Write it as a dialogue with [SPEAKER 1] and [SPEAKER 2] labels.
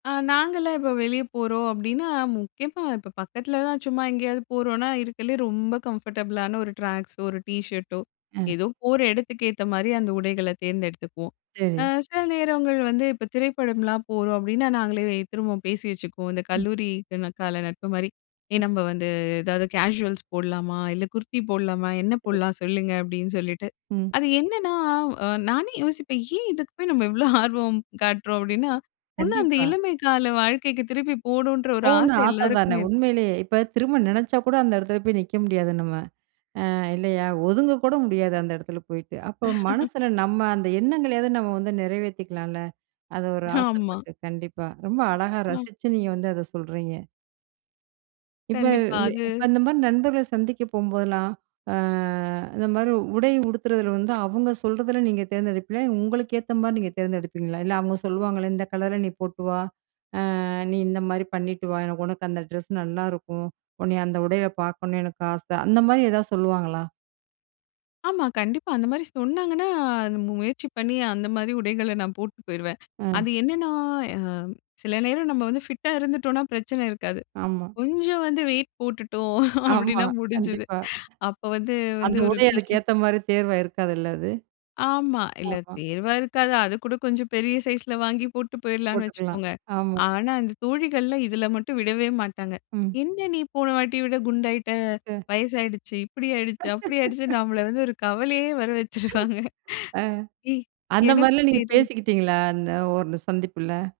[SPEAKER 1] ஆ நாங்கலாம் இப்போ வெளியே போறோம் அப்டின்னா, முக்கியமா இப்ப பக்கத்துல தான் சும்மா எங்கயாவது போறோம்னா இருக்கறதுலயே ரொம்ப கம்ஃபர்டபிளான 1 ட்ராக்ஸோ, 1 டீஷர்டோ,
[SPEAKER 2] அ.
[SPEAKER 1] ஏதோ போற இடத்துக்கு ஏத்த மாரி அந்த உடைகளை தேர்ந்தெடுத்துக்குவோம். அ
[SPEAKER 2] சரி.
[SPEAKER 1] சில நேரங்கள் வந்து இப்போ திரைப்படம்லாம் போறோம் அப்டின்னா, நாங்களே திரும்ப பேசி வச்சுக்குவோம். இந்த
[SPEAKER 2] ம்.
[SPEAKER 1] கல்லூரி கன கால நட்பு மாரி "ஏ நம்ம வந்து ஏதாவது கேசுவல்ஸ் போடலாமா? இல்ல குர்தி போடலாமா? என்ன போடலாம்? சொல்லுங்க." அப்டின்னு சொல்லிட்டு.
[SPEAKER 2] ம்.
[SPEAKER 1] அது என்னன்னா, நானே யோசிப்பேன், ஏன் இதுக்கு போய் நம்ம இவ்ளோ ஆர்வம் காட்டுறோம். அப்டின்னா ஒண்ணு அந்த
[SPEAKER 2] கண்டிப்பா.
[SPEAKER 1] இளமை கால வாழ்க்கைக்கு திருப்பி போணும்ன்ற ஒரு
[SPEAKER 2] போகணும்னு
[SPEAKER 1] ஆசை
[SPEAKER 2] ஆச தானே
[SPEAKER 1] எல்லாருக்குமே இருக்கு.
[SPEAKER 2] உண்மையிலயே, இப்ப திரும்ப நினைச்சா கூட அந்த இடத்துல போய் நிக்க முடியாது நம்ம. அ இல்லையா, ஒதுங்க கூட முடியாது அந்த இடத்துல போயிட்டு. அப்போ மனசுல நம்ம அந்த எண்ணங்களையாவது நம்ம வந்து நிறைவேத்திக்கலாம்ல. அது ஒரு
[SPEAKER 1] ஆமா.
[SPEAKER 2] ஆசைப்பட்டு, கண்டிப்பா. ரொம்ப அழகா
[SPEAKER 1] அ.
[SPEAKER 2] ரசிச்சு நீங்க வந்து அத சொல்றீங்க. இப்ப
[SPEAKER 1] கண்டிப்பா.
[SPEAKER 2] வே
[SPEAKER 1] அது
[SPEAKER 2] அந்த மாரி நண்பர்கள சந்திக்க போம்போதெல்லாம், ஆ இந்த மாரி உடை உடுத்துறதுல வந்து அவங்க சொல்றதுல நீங்க தேர்ந்தெடுப்பீங்களா? உங்களுக்கு ஏத்த மாதிரி நீங்க தேர்ந்தெடுப்பீங்களா? இல்ல அவங்க சொல்லுவாங்களே "இந்த கலர்ல நீ போட்டு வா. அ நீ இந்த மாரி பண்ணிட்டு வா. எனக்கு உனக்கு அந்த ட்ரெஸ் நல்லாயிருக்கும். உன்னைய அந்த உடையில பார்க்கணும்னு எனக்கு ஆசை." அந்த மாரி ஏதாவது சொல்லுவாங்களா?
[SPEAKER 1] ஆமா, கண்டிப்பா. அந்த மாரி சொன்னாங்கன்னா, முயற்சி பண்ணி அந்த மாரி உடைகள நான் போட்டு போயிருவேன்.
[SPEAKER 2] அ.
[SPEAKER 1] அது என்னென்னா, அ சில நேரம் நம்ம வந்து ஃபிட்டா இருந்துட்டோம்னா பிரச்சனை இருக்காது.
[SPEAKER 2] ஆமா.
[SPEAKER 1] கொஞ்சம் வந்து வெயிட் போட்டுட்டோம்
[SPEAKER 2] ஆமா.
[SPEAKER 1] அப்டின்னா முடிஞ்சுது.
[SPEAKER 2] கண்டிப்பா.
[SPEAKER 1] அப்போ வந்து
[SPEAKER 2] அந்த
[SPEAKER 1] வந்து ஒரு
[SPEAKER 2] உடை அதுக்கு
[SPEAKER 1] டீஷர்ட்
[SPEAKER 2] ஏத்த மாரி தேர்வா இருக்காதுல்ல. அது.
[SPEAKER 1] ஆமா. இல்ல
[SPEAKER 2] ஆஹ.
[SPEAKER 1] தேர்வா இருக்காது. அதுக்கூட கொஞ்சம் பெரிய சைஸ்ல வாங்கி போட்டு போயிடலான்னு
[SPEAKER 2] போட்டுக்கலாம்
[SPEAKER 1] வச்சுக்கோங்க.
[SPEAKER 2] ஆமா.
[SPEAKER 1] ஆனா அந்த தோழிகள்லாம் இதில மட்டும் விடவே மாட்டாங்க.
[SPEAKER 2] ம்.
[SPEAKER 1] "என்ன நீ போன வாட்டி விட குண்டாகிட்ட,
[SPEAKER 2] [unintelligible]
[SPEAKER 1] வயசாயிடுச்சு இப்டி ஆயிடுச்சு, அப்டி ஆயிடுச்சுனு" நம்மள வந்து ஒரு கவலையே வர வச்சுருவாங்க.
[SPEAKER 2] ஆ.
[SPEAKER 1] ஏய்
[SPEAKER 2] அந்த மாரிலாம்
[SPEAKER 1] எனக்கும்
[SPEAKER 2] நீங்க
[SPEAKER 1] தெரி
[SPEAKER 2] பேசிக்கிட்டீங்களா, இந்த ஒரு சந்திப்புல?